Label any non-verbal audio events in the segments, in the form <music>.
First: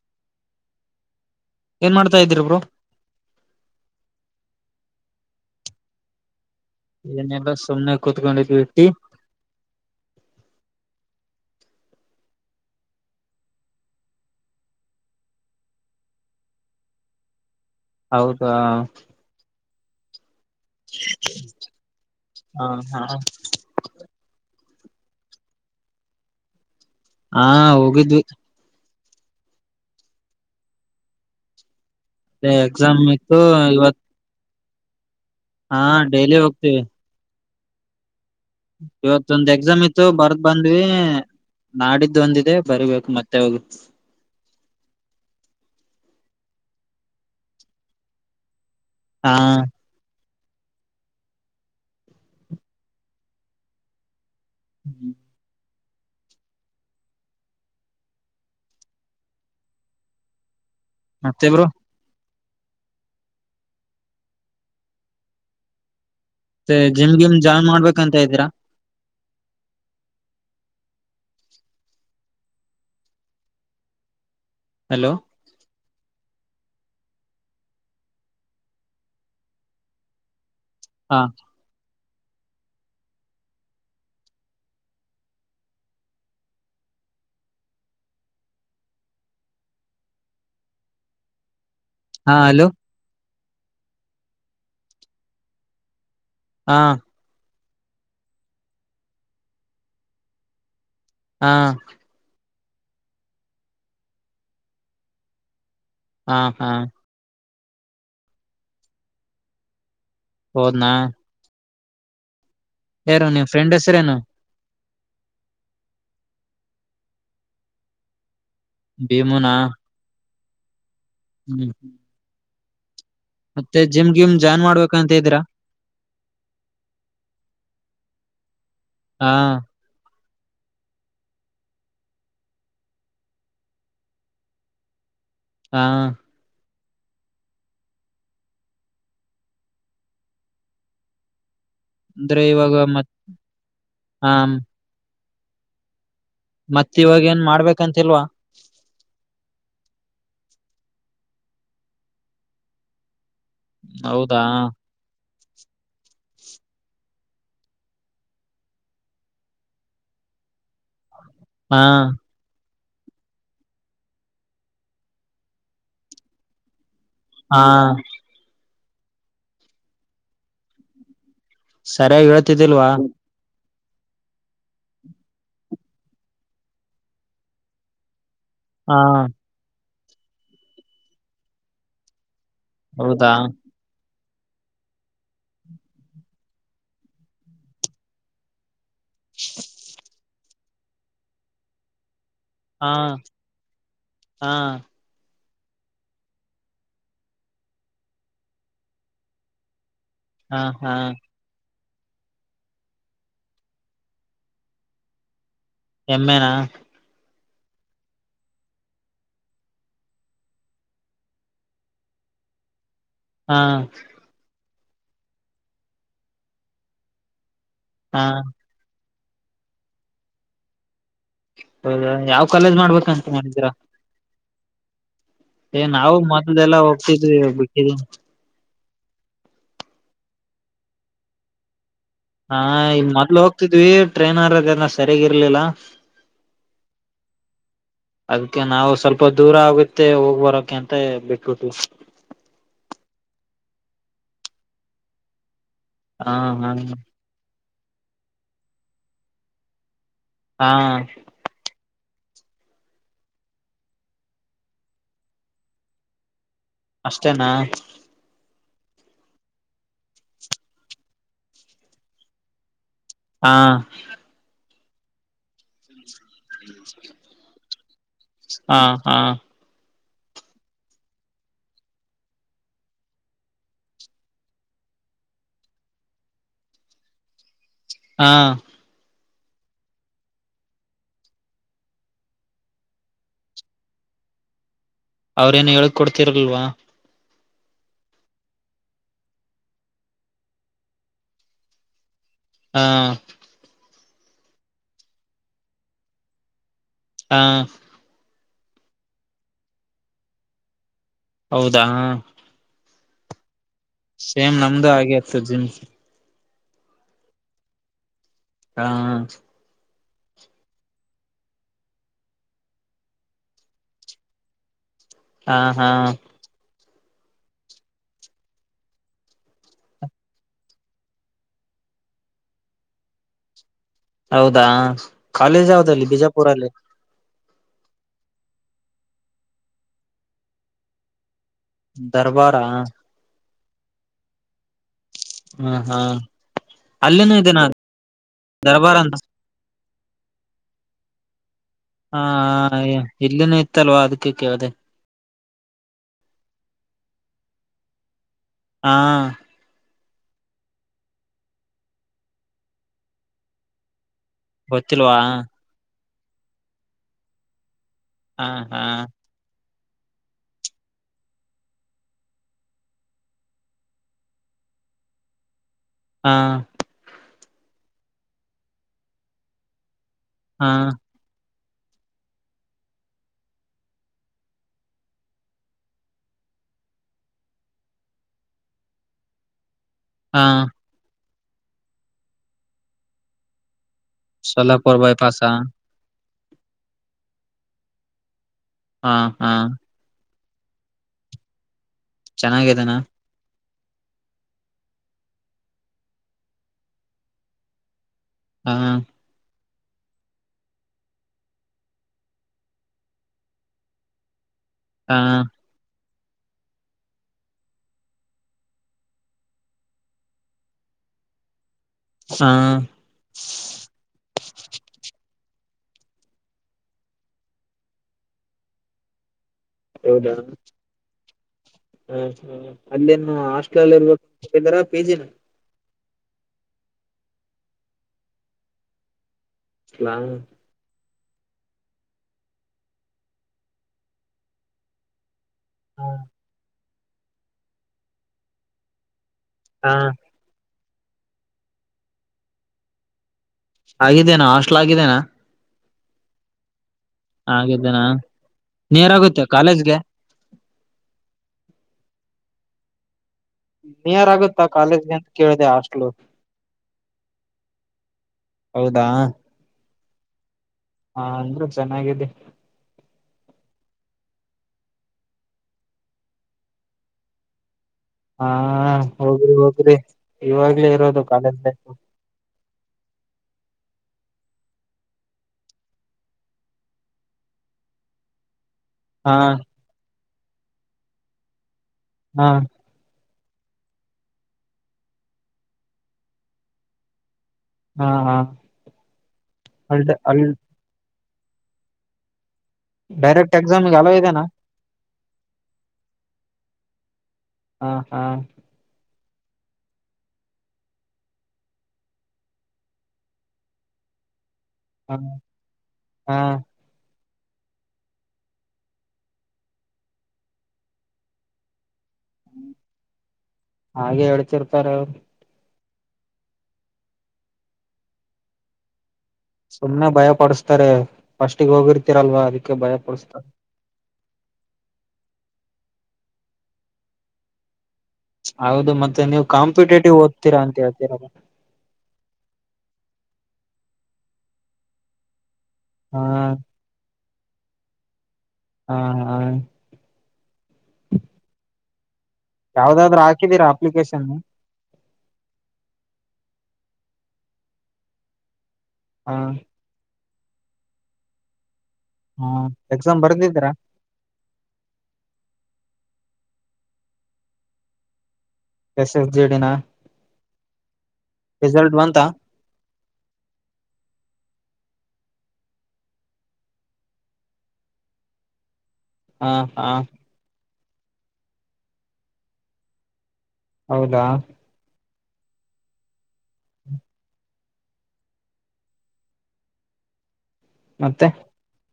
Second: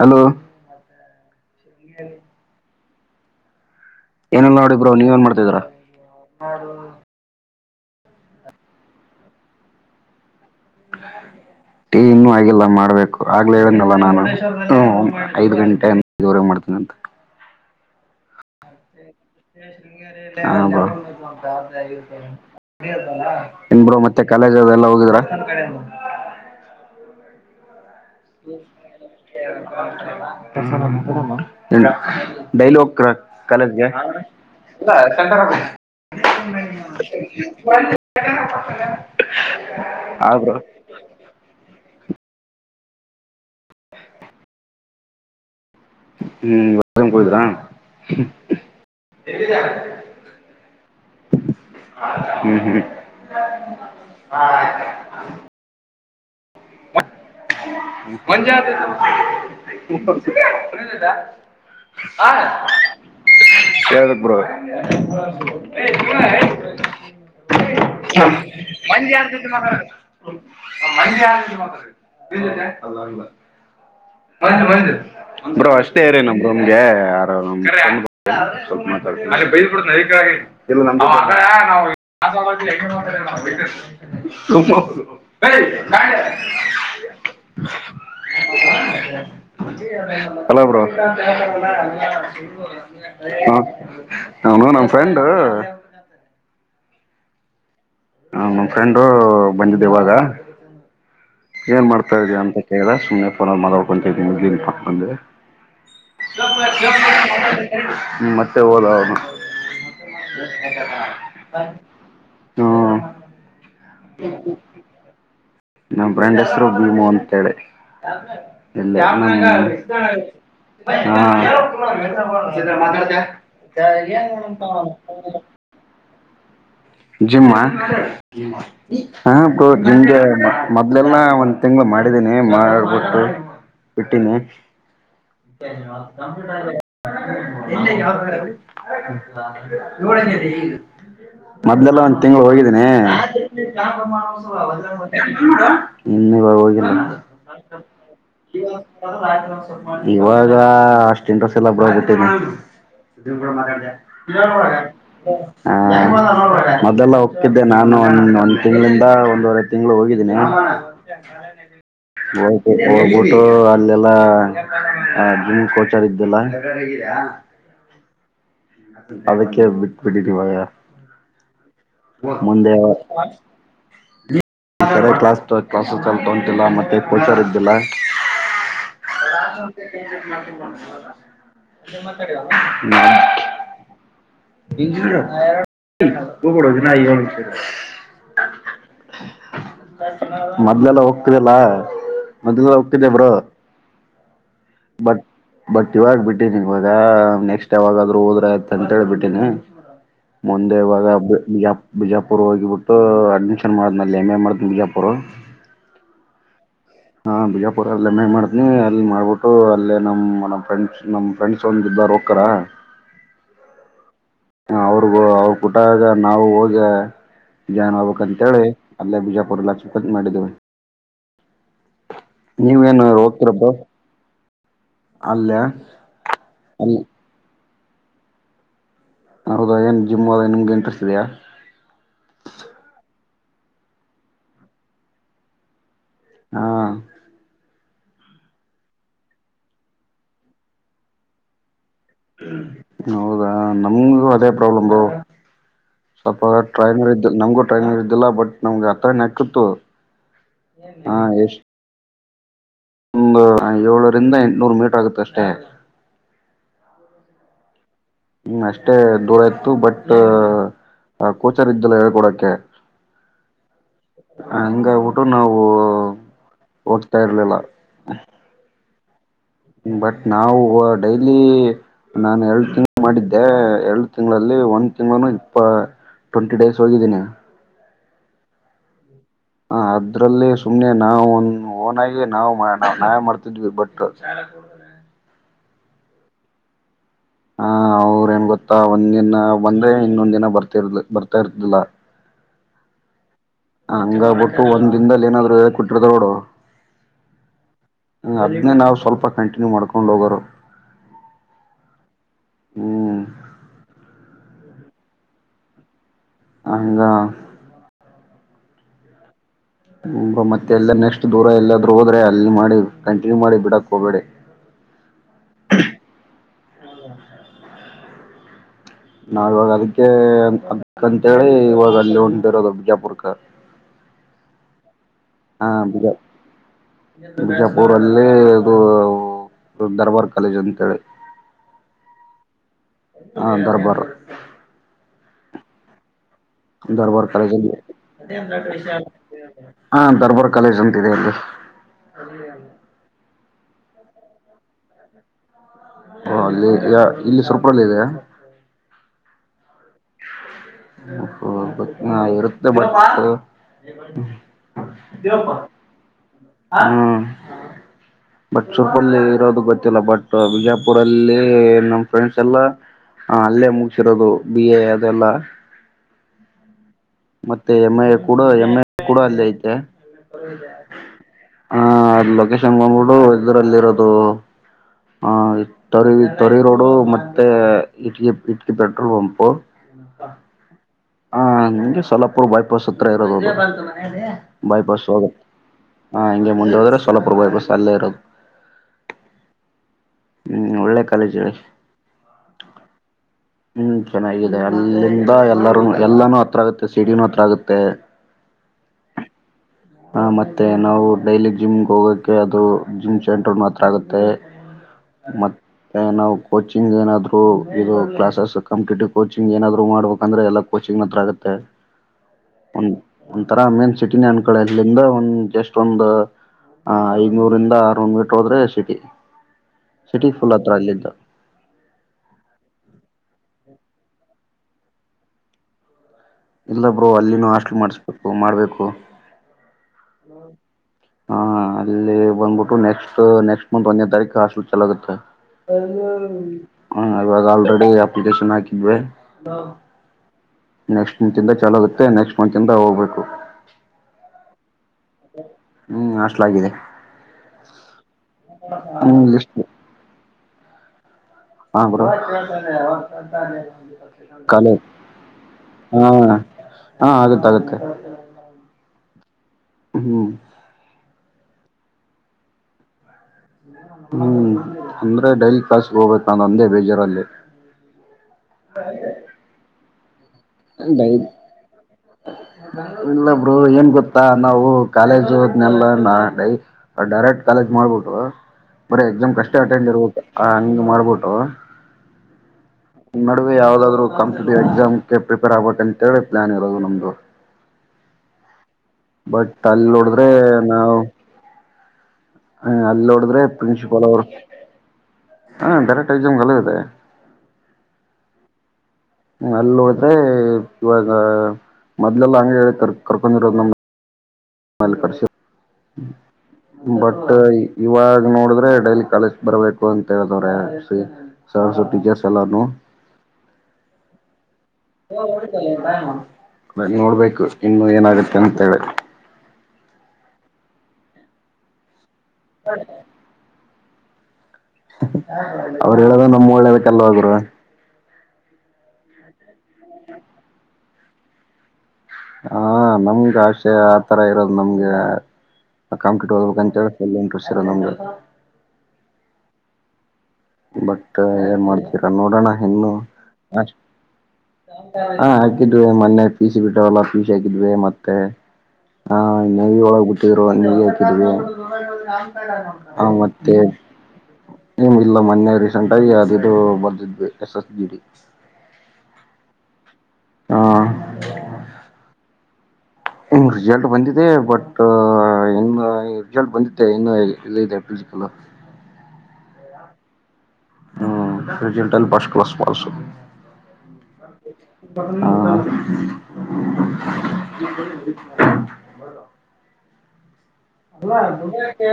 Hello ಏನ್ ಮಾಡ್ತಾ ಇದೀಿಬ್ರು ಏನಲ್ಲ ನೋಿದ್ರೋ ನೀವ ಏನ್ ಮಾಡತಿದ್ರಾ ಹೌದು ಇದನ್ನೆಲ್ಲಾ ಸುಮ್ಮನೆ ಕುೂತ್ಕೊಂಡಿದ್ ಬಿಟ್ಟಿ ಹ ಟೀ ಇನ್ನೂ ಆಗಿಲ್ಲ ಮಾಡಬೇಕು ಆಗ್ಲೇ ಹೇಳನಲ್ಲ ನಾನು ಐದು ಗಂಟೆುವರೆಗೆ ಮಾಡ್ತೀನಿ ಅಂತ ಹೌದಾ ಶೃಂಗ ಹ ಹಾ ಇನ್ರು ಮತ್ತೆ ಕಾಲೇಜ್ ಅದೆ ಎಲ್ಲ ಹೋಗಿದ್ರ ಹಾ ಹೋಗಿದ್ವಿ ಸ ನರಲ್ಲ ಎಕ್ಸಾಮ್ ಡೈಲಕ್ ಇತ್ತು ಕಲಜಗೆ ಇವತ್ ಹಾ ಡೈಲಿ ಇಲ್ಲ ಹೋಗ್ತೀವಿ ಸೆಟರ ಇವತ್ತೊಂದ್ ಎಕ್ಸಾಮ್ ಇತ್ತು ಬರ್ದ್ ಬಂದ್ವಿ ನಾಡಿದ್ದು ಒಂದಿದೆ ಬರ್ಬೇಕು ಮತ್ತೆ ಹೋಗ ಹ ಹ್ಮ್ ಕಿದ್ರಾ ಹಾ ಹ್ಮ್ ಹ್ಮ್ ಹ್ ಮಂಜತ ಕಿದದಾ ಮತ್ತೆ ಬ್ರೋ ಕದಕ್ ಬರ ಜಿಮ್ ಗಿಮ್ ಜಾಯ್ನ್ ಮಾಡ್ಬೇಕ ಅಂತ ಇದೀರಾ ಮಜಿ ಆ ಮಾತಾಡ ಮಜಿ ಮಾಾಡೊ ಅಲ್ಲ ಬದು ಬದು ಹಲೋ ಬ್ರೋ ಅಷ್ಟೇ ರಿ ನಮ್್ರೂಮ್ಗೆ ಯವಲ್ಪ ಮಾತಾ ಹಾ ಇಲ್ಲಾ <inaudible> ಹ ಹಲೋ ಬ್ರೋ ಹಾ ಹಲೋ ಹ ನನು ನಮ ಫ್ರೆಂಡ್ ಹಾ ಹ ನಮ್ಮ್ ಫ್ರೆಂಡು ಬಂದಿದ್ದ ಇವಾಗ ಹಾ ಏನ್ ಮಾಡ್ತಾ ಇದ ಅಂತ ಕೇಳ ಸುಮ್ಮನೆ ಫೋನ ಮಾತಾಡ್ಕೊಂತ ಇದೀನಿ ದನ್ ಪಂದೆ ಹಾ ಹಾ ಮತ್ತೆ ಹೋದ ಹೋದ್ನಾ ಹ ಯಾರೋ ನೀವು ್ರೆಂಡ್ಸೇ ಹ ನಮ್ಮ ಬ್ರಂಡ್ ಹೆಸರು ಭೀಮೋ ಅಂತಿ ಭೀಮುನಾ ಹ್ಮ್ ಮಾತ ಮತ್ತೆ ಜಿಮ್ ಗಿಮ್ ಜಾಯಿನ್ ಮಾಡ್ಬೇಕಂತ ಇದ್ದೀರಾ ಜಿಮ್ಮಾ ಹ ಹಾ ಬ ನಿಂಗೆ ಮೊದ್ಲೆಲ್ಲನ ಒಂದ್ ತಿಂಗ್ಳ ಮಾಡಿದೀನಿ ಮಾಡ್ಬಿಟ್ಟು ವಿಟ್ಟಿನ ಹಾ ಎಲ್ಲ ಯಾವ ಳ ಮೊದ್ಲೆಲ್ಲ ಒಂದ ಅಂದ್ರೆ ತಿಂಗಳ ಇವಾಗ ಹೋಗಿದ್ದೀನಿ ಮತ್ ಹ ಇನ್ನು ಇವಾಗ ಹೋಗಿಲ್ಲ ಮತ್ತತ್ ಇವಾಗ ಏನ್ ಮಾಡ್ಬೇಕಂತಿಲ್ವಾ ಇವಾಗ ಅಷ್ಟ ಇನ್ ದಸೆಲ್ಲ ಬಳಬಟ್ಟೇನೆ ಸ ಕೂಡ ಮಾತಾಡ ಹೌದಾ ಮದಲ್ಲ ಹೋಗ್ತಿದ್ದೆ ನಾನು ಒಂದ್ ಒಂದ್ ತಿಂಗ್ಗಳಿಂದ ಒಂದುವವರೆೈ ತಿಂಳ ಹೋಗಿದ್ದೀನಿ ಹ್ಮ ಹಾ ಬಟ್ಟು ಅಲ್ಲೆಲ್ಲಾ ಜಿಮ ಗೋಚಾರ್ ಇದ್ದಲ್ಲ ಹಾ ಅದಕ್ಕೆ ಬಿಟ್ಟ ಬಿಟ್ಟ ಪಯಾ ಸರಿಯಾಗಿ ಮುಂದೆ ಹೇಳ್ತಿದ್ದಿಲ್ವಾ ಈ ಕರೆ ಕ್ಲಾಸ್ ಕ್ಲಾಸ್ ಚಲ್ ತೊಂತಿಲ್ಲ ಮತ್ತೆ ಪೋಚರ್ ಇದ್ದಿಲ್ಲ ಹಾ ಅ ಮಾ ಅ ಹೌದಾ ಬದು ನ ಮೊದ್ಲೆಲ್ಲ ಹೋಗ್ತದೆಲ್ಲ ಮದ ಹಾ ಒಕ್ಕಿದೆ ಬ್ರೋ ಹಾ ಬಟ್ ಬಟ್ ಇವಾಗ ಬಿಟ್ಟಿದಿ ಇವಾಗ ನೆಕ್ಸ್ಟ್ ಯಾವಾಗಾದ್ರುೂ ಹೋದ್ರ ಆಯ್ತ ಅಂತೇಳ್ಬಿಟ್ಟಿನಿ ಹಾ ಮುಂದೆ ಹಾ ಇವಾಗ ಹಬ್. ಬಿಜಾ ಬಿಜಾಪುರ್ ಹೋಗಿಬಿಟ್ಟು. ಅಡ್ಮಿಷನ್ ಮಾಡಿದ್ನ ಅಲ್ಲಿ ಎಂ ಎ ಮಾಡ್ತನ ಬಿಜಾಪುರ್. ಎಂ ಎ ನಾ. ಹಾ ಬಿಜಾಪುರ ಅಲ್ಲಿ ಎಂ ಎ ಮಾಡ್ತನಿ ಅಲ್ಲಿ ಮಾಡ್ಬಿಟ್ಟು ಅಲ್ಲೇ ನಮ್ಮ್ ನಮ್ ಫ್ರೆಂಡ್ಸ್ ನಮ್. ಫ್ರೆಂಡ್ಸ್ ಒಂದು ಇದ್ದ ಹೋಗಕ್ಕರ. ಹಾ. ಅವ್ರಗ ಅವ್ರ ಕುೂಟಾಗ ನಾವ ಹೋಗ ಜಾಯನ್ ಹಾ ಆಗ್ಬೇಕಕ್ಂತೇಳಿ. ಅಲ್ಲೇ ಬಿಜಾಪುರಲ್ಲಿ ಲಕ್ಷ್ಮೀಪತಿ ಮಾಡಿದ್ದೇವೆ. ಹೌದಾ ಯಾವ್ ಕಾಲೇಜ್ ನೀವೇನು ಮಾಡ್ಬೇಕಂತ ಹೋಗ್ತಿರ ಬ್ರೋ ಮಾಡಿದ್ರಾ. ಅಲ್ಲೇ ಏ ನಾವು ಮೊದದೆಲ್ಲಾ ಅಲ್ಲಿ ಹೋಗ್ತಿದ್ವಿ ಇವಾಗ ಬಿಟ್ಟಿದೀನಿ. ಹೌದಾ ಏನ್ ಜಿಮ್ ಆದದ ನಿಮ್ಗೆ ಇಂಟ್ರೆಸೆಸ್ಟ್ ಇದೆಯಾ. ಹಾ ಈ ಮೊದ್ಲು ಹೋಗ್ತಿದ್ವಿ ಟ್ರೈನರ್ ಅದ ಸರಿಯಾಗಿಿರ್ಲಿಲ್ಲ. ಹಾ. ಅದಕ್ಕೆ ನಾವು ಸ್ವಲ್ಪ ದೂರ ಆಗುತ್ತೆ ಹೋಗ್ ಬರೋಕ ಅಂತ ಬಿಟ್ಬಿಟ್ವಿ. ಹೌದಾ ನಮಗು ಅದೇ ಪ್ರಾಬ್ಲಮ ಹಾ ಸ್ವಲ್ಪ ಹಾ ಟ್ರೈನರ್ ನಮಗೂ ಟ್ರೈಮಂಗಿಲ್ಲ ಬಟ್ ನಮ್ಗೆ ಆಥ ಹಾಕಿತ್ತು ಹಾ ಎ ಒ ಏಳರಿಂದ ಎಂಟ್ುನೂರು ಮೀಟರ್ ಆಗುತ್ತೆ ಅಷ್ಟೇ ಅಷ್ಟೇನಾ ಹ್ಮ್ ಅಷ್ಟೇ ದೂರ ಇತತ್ತು ಬಟ್ ಕೋಚರ್ ಇದ್ದಲ್ಲ ಹೇಳ್ಕೊಡಕೆ ಹಾ. ಹಂಗಾಗಬಿಟ್ಟು ನಾವು. ಹೋಗ್ತಾ ಇರ್ಲಿಲ್ಲ ಹಾ ಹಾ. ಬಟ್ ನಾವು ಡೈಲಿ. ನಾನ್ ಎರಡು ತಿಂಗಳ್ ಮಾಡಿದ್ದೆ ಎರಡು ತಿಂಗಳಲ್ಲಿ ಒಂದ್ ತಿಂಗಳನು ಇಪ್ಪ. ಟ್ವೆಂಟಿಡೇಸ್ ಹೋಗಿದ್ದೀನಿ. ಹಾ. ಹ ಅದ್ರಲ್ಲಿ ಸುಮ್ನೆ ನಾವವುನ್ ಓನಗ ನಾವು ನಾವೇ ಮಾಡ್ತಿದ್ವಿ ಬಟ್. ಅವ್ರೇಏನ್ ಹೇಳ್ ಕೊಡ್ತಿರಲ್ವಾ. ಹ ಅವ್ರೇಏನ್ ಗೊತ್ತಾ ಒಂದ ದಿನ ಬಂದ್ರೆ ಇನ್ನೊಂದ್ ದಿನ ಬರ್ತಿರ್ ಬರ್ತಾ ಇರ್ತಿಲ್ಲ. ಹಾ. ಹಂಗ ಬಿಟ್ಟು ಒಂದ್ ದನ್ದಲ್ಲಿ ಏನಾದ್ರು ಕೊಟ್ಟಿರ್ತ ನೋಡು. ಹಾ. ಹ ಅದನ್ನೇ ನಾವ್ ಸ್ವಲ್ಪ ಕಂಟಿನ್ಯೂ ಮಾಡ್ಕೊಂಡ್ ಹೋಗೋರು. ಹೌದಾ. ಹ್ಮ್ ಶೆಮ್ ನಮ್ದು ಆಗೆ ಆತ್ತು ಜಿಮ್. ಹಂಗ. ಹಾ ಹೆಂಗೋ ಮತ್ತೆ ಎಲ್ಲ ನೆಸ್ಟ್ ದೂರ ಎಲ್ಲಾದ್ರು ಹೋದ್ರೆ ಅಲ್ಲಿ ಮಾಡಿ ಕಂಟಿನ್ಯೂ ಮಾಡಿ ಬಿಡಕ್ ಹೋಗಬೇಡಿ. ಹಾ ಹಾ. <inaudible> ನಾವ ಇವಾಗ ಅದಕ್ಕೆ ಅದಂತೇಳಿ ಇವಾಗ ಅಲ್ಲಿ ಹೊಂಟಿರೋದು ವಿಜಾಪುರಕ್ಕೆ. ಹೌದಾ ಕಾಲೇಜ್ ಯಾವ್ದಲ್ಲಿ ಬಿಜಾಪುರಲ್ಲಿ. ಬಿಜಾಪುರ ಅಲ್ಲಿ ಇದು ದರ್ಬಾರ್ ಕಾಲೇಜ್ ಅಂತೇಳಿ. ದರ್ಬಾರ. ಹಾ ದರ್ಬರ್. ಹಾ ಹಾ. ದರ್ಬಾರ್ ಅಲ್ಲಿನೂ ಇದೆನಾ ಕಾಲೇಜಲ್ಲಿ ದರ್ಬಾರ್ ಅಂತ <unintelligible> ಹಾ ದರ್ಬಾರ್ ಕಾಲೇಜ್ ಅಂತ ಇದೆ ಅಲ್ಲಿ. ಹಾ ಇಲ್ಲಿನು ಇತ್ತಲ್ವಾ ಅದಕ್ಕೆ ಕೇಳ್ದೆ. ಹ ಅಲ್ಲಿ ಇಲ್ಲಿ ಸುರ್ಪುರಲ್ಲ ಇದೆಯಾ. ಹಾ ಅ ಇರುತ್ತ ಬಿಡ್. ಗೊತ್ತಿಲ್ವಾ ಹ್ಮ್ ಹಾ ಬಟ್ ಹಾ ಸ್ವಲ್ಪ ಲೇಟ್ ಇರೋದು ಗೊತ್ತಿಲ್ಲ ಬಟ್ ವಿಜಾಪುರ ಅಲ್ಲಿ ನಮ್ ಫ್ರೆಂಡ್ಸ್ ಎಲ್ಲಾ. ಹ ಅಲ್ಲೇ ಮುಗಸಿರೋದು ಬಿ ಎ ಅದೆಲ್ಲ. ಹಾ. ಮತ್ತೆ ಎಂ ಐ ಕೂಡ ಎಮ್ ಐ ಕೂಡ ಅಲ್ಲಿ ಐತೆ. ಹಾ ಹ ಲೊಕೇಶನ್ ಬಂದ್ಬಿಡು ಇದ್ರಲ್ಲಿ ಇರೋದು. ಹ ತೊರಿ ತೋರಿ ರೋಡು ಮತ್ತೆ ಇಟ್ಕಿ ಇಟ್ಕಿ ಪೆಟ್ರೋಲ್ ಪಂಪ್ ಹಾ ಹ ಹಿಂಗೆ ಸಲಾಪುರ್ ಬೈಪಾಸ್ ಹತ್ರ ಇರೋದು ಅದು. ಸೋಲಾಪುರ್ ಬೈಪಾಸ್ ಹೋಗ ಬೈಪಾಸ ಹ ಹಿಂಗೆ ಮುಂದೆ ಹೋದ್ರೆ ಸೊಲ್ಲಾಪುರ ಬೈಪಾಸ್ ಅಲ್ಲೇ ಇರದು. ಹಾ ಹಾ ಹ್ಮ್ ಒಳ್ಳೆ ಕಾಲೇಜೆ. ಚೆನ್ನಾಗಿದನಾ ಹ್ಮ್ ಚೆನ್ನಾಗಿದೆ ಅಲ್ಲಿಂದ ಎಲ್ಲಾರೂ ಎಲ್ಲಾನೂ ಹತ್ರ ಆಗುತ್ತೆ ಸಿಡಿನೂ ಹತ್ರ ಆಗುತ್ತೆ. ಹಾ ಆ ಮತ್ತೆ ನಾವು ಡೈಲಿ ಜಿಮ್ಗೆ ಹೋಗೋಕ್ಕೆೆ ಅದು ಜಿಮ್ ಸೆಂಟ್ರರ್ಡ್ ಮಾತ್ರ ಆಗುತ್ತೆ. <inaudible> ಮತ್ತೆ ನಾವು ಕೋಚಿಂಗ್ ಏನಾದ್ರು ಇದು ಕ್ಲಾಸ್. ಕಾಂಪಿಟಟಿವ್ ಕೋಚಿಂಗ್ ಏನಾದ್ರು ಮಾಡ್ಬೇಕಂದ್ರೆ ಎಲ್ಲಾ ಕೋಚಿಂಗ್ ಹತ್ರ ಆಗತ್ತೆ. ಹಾ ಒಂತರ ಮೇನ್ ಸಿಟಿನೆ ಅನ್ಕೊಂಲಿ ಇಲ್ಲಿಂದ ಒಂದ್ ಜಸ್ಟ್ ಒಂದು. ಹ ಐದನೂರಿಂದ ಆರ್ನೂರು ಮೀಟರ್ ಹೋದ್ರೆ ಸಿಟಿ ಸಿಟಿ ಫುಲ್ ಹತ್ರ ಅಲ್ಲಿಂದ. ಹ ಹ ಅಲ್ಲಿೇನು ಹಾಸ್ಟಲ್ ಅಲ್ಲಿ ಇರ್ಬೇಕಾರ ಪಿ ಜಿ. ಇಲ್ಲ ಬ್ರೋ ಅಲ್ಲಿನ ಹಾಸ್ಟ್ಲ್ ಮಾಡಿಸ್ಬೇಕು ಮಾಡ್ಬೇಕು. ಹಾಸ್ಟೆಲಾ ಹಾ ಅಲ್ಲಿ ಬಂದ್ಬಿಟ್ಟು ನೆಕ್ಸ್ಟ್ ನೆಕ್ಸ್ಟ್ ಮಂತ್ ಒಂದನೇ ತಾರೀಕು ಹಾಷ್ಲೂ ಚಲೋ ಆಗುತ್ತೆ. ಹ ಇವಾಗ ಆಲ್ರೆಡಿ ಅಪ್ಲಿಕೇಶನ್ ಹಾಕಿದ್ವಿ. ಹಾ ನೆಕ್ಸ್ಟ್ ಮಂತ್ ಇಂದ ಚಾಲೂ ಆಗುತ್ತೆ ನೆಕ್ಸ್ಟ್ ಮಂತ್ ಇಂದ ಹೋಗ್ಬೇಕು. ಆಗಿದ್ದೇನಾ ಹಾಸ್ಟ್ಲ್ ಆಗಿದ್ದೇನಾ. ಹ್ಮ್ ಹಾಷ್ಲಾಗಿದೆ. ಹಾಗಿದ್ದೇನಾ ಹ್ಮ್ ನೀೇರ್ಗುತ್ತೆ ಲಿಸ್ಟ್ ಕಾಲೇಜ್ಗೆ ಹ ನಿಯರ್ ಆಗುತ್ತಾ ಕಲೆ ಕಾಲೇಜ್ಗೆ ಅಂತ ಕೇಳಿದೆ ಹಾ ಹಾಸ್ಟೆಲು ಹಾ ಆಗತ್ತ ಆಗುತ್ತೆ ಹೌದಾ ಹ್ಮ್ ಹಾ ಅಂದ್ರೆ ಚೆನ್ನಾಗಿದ್ದೆ ಹ್ಮ್ ಅಂದ್ರೆ ಡೈಲಿ ಕ್ಲಸ್ ಗೆ ಹೋಗ್ಬೇಕು ಅ ಅಂದೇ ಬೇಜಾರಲ್ಲಿ ಹಾ ಹೋಗ್ರಿ ಹೋಗ್ರಿ ಇವಾಗ್ಲೇ ಇರೋದು ಡೈಲಿ ಕಾಲೇಜ್ ಲೈಫ್ ಇಲ್ಲ ಬ್ರರು ಏನ್ ಗೊತ್ತಾ ನಾವು ಕಾಲೇಜು ಹದ್ನೆಲ್ಲ ನೈ ಡೈರೆಕ್ಟ್ ಕಾಲೇಜ ಮಾಡ್ಬಿಟ್ಟು ಬರೀ ಎಕ್ಸಾಮ್ ಹಾ ಕಷ್ಟೇ ಅಟೆಂಡ್ ಇರ್ಬು ಹಂಗಗೆ ಮಾಡ್ಬಿಟ್ಟು ಹಾ ನಡುವೆ ಯಾವ್ದಾದ್ೂ ಕಂಪಿಟೇಟಿವ್ ಎಕ್ಸಾಮ್ಗೆ ಪ್ರಪೇರ್ ಆಗ್ಬಬೇಕು ಅಂತೇಳಿ ಪ್ಲಾನ್ ಇರೋದು ನಮ್ದು ಹಾ ಹಾ ಬಟ್ ಅಲ್ಲಿ ಅಲ್ಡ್ ನೋಡಿದ್ರೆ ಅಲ್ ನಾವು ಹ ಅಲ್ಲಿ ನೋಡಿದ್ರೆ ಡೈರೆಕ್ಟ್ ಎಕ್ಸಾಮ್ಗೆ ಪ್ರಿನ್ಸಿಪಾಲ್ ಅಲೋ ಅವರು ಇದೆನಾ ಹ ಡೈರೆಕ್ಟ್ ಎಕ್ಸಾಮ್ ಕಲದೆ ಹಾ ಹಾ ಅಲ್ಲಿ ಹೋಡಿದ್ರೆ ಇವಾಗ ಮದ್ಲೆಲ್ಲಾ ಹಂಗ ಹೇಳ ಕ ಕರ್ಕೊಂಡಿರೋದು ನಮ್ದ ಹಾ ಮಲ್ಕರ್ಶ ಹಾ ಬಟ್ ಇವಾಗ ನೋಡಿದ್ರೆ ಡೈಲಿ ಕಾಲೇಜ್ ಬರ್ಬೇಕು ಅಂತ ಹೇಳ್ದವ್ರೆಸ ಸರಸ್ವತಗೆ ಚಲಾನು ಹಾಗೆ ಹೇಳ್ತಿರ್ತಾರೆ ಅವರು <unintelligible> ಸುಮ್ನೆ ಭಯಪಡಿಸುತ್ತಾರೆ ಫಸ್ಟಿಗೆ ಹೋಗಿರ್ತೀರಲ್ವಾ ಅದಕ್ಕೆ ಭಯ ಪಡಸ್ತಾರೆ ಅವ್ರು ಹೇಳದ ನಮ್ಮ್ ಒಳ್ಳೇದಕ್ಕೆ ಅಲ್ವಾ ಗುರು ಹೌದು ಮತ್ತೆ ನೀವು ಕಾಂಪಿಟೇಟಿವ್ ಒಗತೀರ ಅಂತ ಹೇಳ್ತೀರೋದು ಹ ನಮ್ಗೆ ಆಷೆ ಆತರ ಇರೋದು ನಮ್ಗೆ ಹಾ ಕಾಂಪ್ಲೀಟ್ ಹೋಗತ್ತೆ ಹೇಳಿ ಏಳು ಎಂಟು ವರ್ಷ ನಮ್ಗೆ ಹಾ ಹಾ ಬಟ್ ಏನ್ ಮಾಡ್ತೀರಾ ನೋಡೋಣ ಇನ್ನು ಯಾವ್ದಾದ್ರು ಹ ಹಾಕಿದೀರಾ ಅಪ್ಲಿಕೇಶನ್ ಹಾ ಹಾಕಿದ್ವಿ ಮೊನ್ನೆ ಪೀಸ ಬಿಟ್ಟವಲ್ಲ ಪೀಸ್ ಹಾಕಿದ್ವಿ ಮತ್ತೆ ಹಾ ನವಿ ಒಳಗ್ ಬಿಟ್ಟಿದ್ರು ನೀ ಹಾಕಿದವಿ ಹಾ <unintelligible> ಹ ಎಕ್ಸಾಮ್ ಮತ್ತೆ ಬರ್ದಿದ್ದೀರಾ ನಿಂಗೆ ಇಲ್ಲ ಮೊನ್ನೆ ರೀಸೆಂಟ್ ಆಗಿ ಅದು ಇದು ಬರ್ದಿದ್ವಿ S S G D S S J ಡಿನ ಹ ರಿಸಲ್ಟ್ ಬಂತ ರಿಸಲ್ಟ್ ಬಂದಿದೆ ಬಟ್ ಇನ್ನು ರಿಸಲ್ಟ್ ಬಂದಿದ್ದೆ ಇನ್ನುೂ ಇಲ್ಲಿದೆ ಫಿಸಿಕಲು ಹಾ ಹಾ ಹ್ಮ್ ರಿ ಅಲ್ಲಿ ಪಸ್ಟ್ ಕ್ಲಾಸ್ ಪು ಹೌದಾ <unintelligible> ಮತ್ತೆ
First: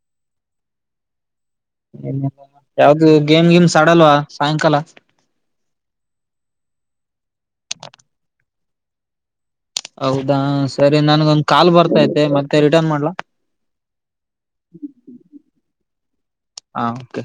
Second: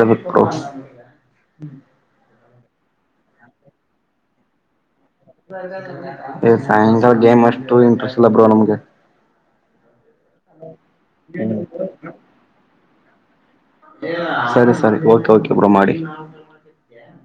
ಹೇಳ್ಬೇಕು <unintelligible> ಯಾವ್ದು ಗೇಮ್ ಗಿಮ್ಸ್ ಆಡಲ್ವಾ ಸಾಯಂಕಾಲ ಸಾಯಂಕಾಲ ಗೇಮ್ ಅಷ್ಟು ಇಂಟ್ರೆಸ್ಟ್ ಇಲ್ಲ ಬಿಡುವ ನಮ್ಗೆ ಹೌದಾ ಸರಿ ನನ್ಗ ಒಂದ್ ಕಾಲ್ ಬರ್ತೈತೆ ಮತ್ತೆ ರಿಟರ್ನ್ ಮಾಡ್ಲಾ <unintelligible> ಸರಿ ಸರಿ ಓಕೆ ಓಕೆ ಬೀಡು ಮಾಡಿ ಹಾ ಓಕೆ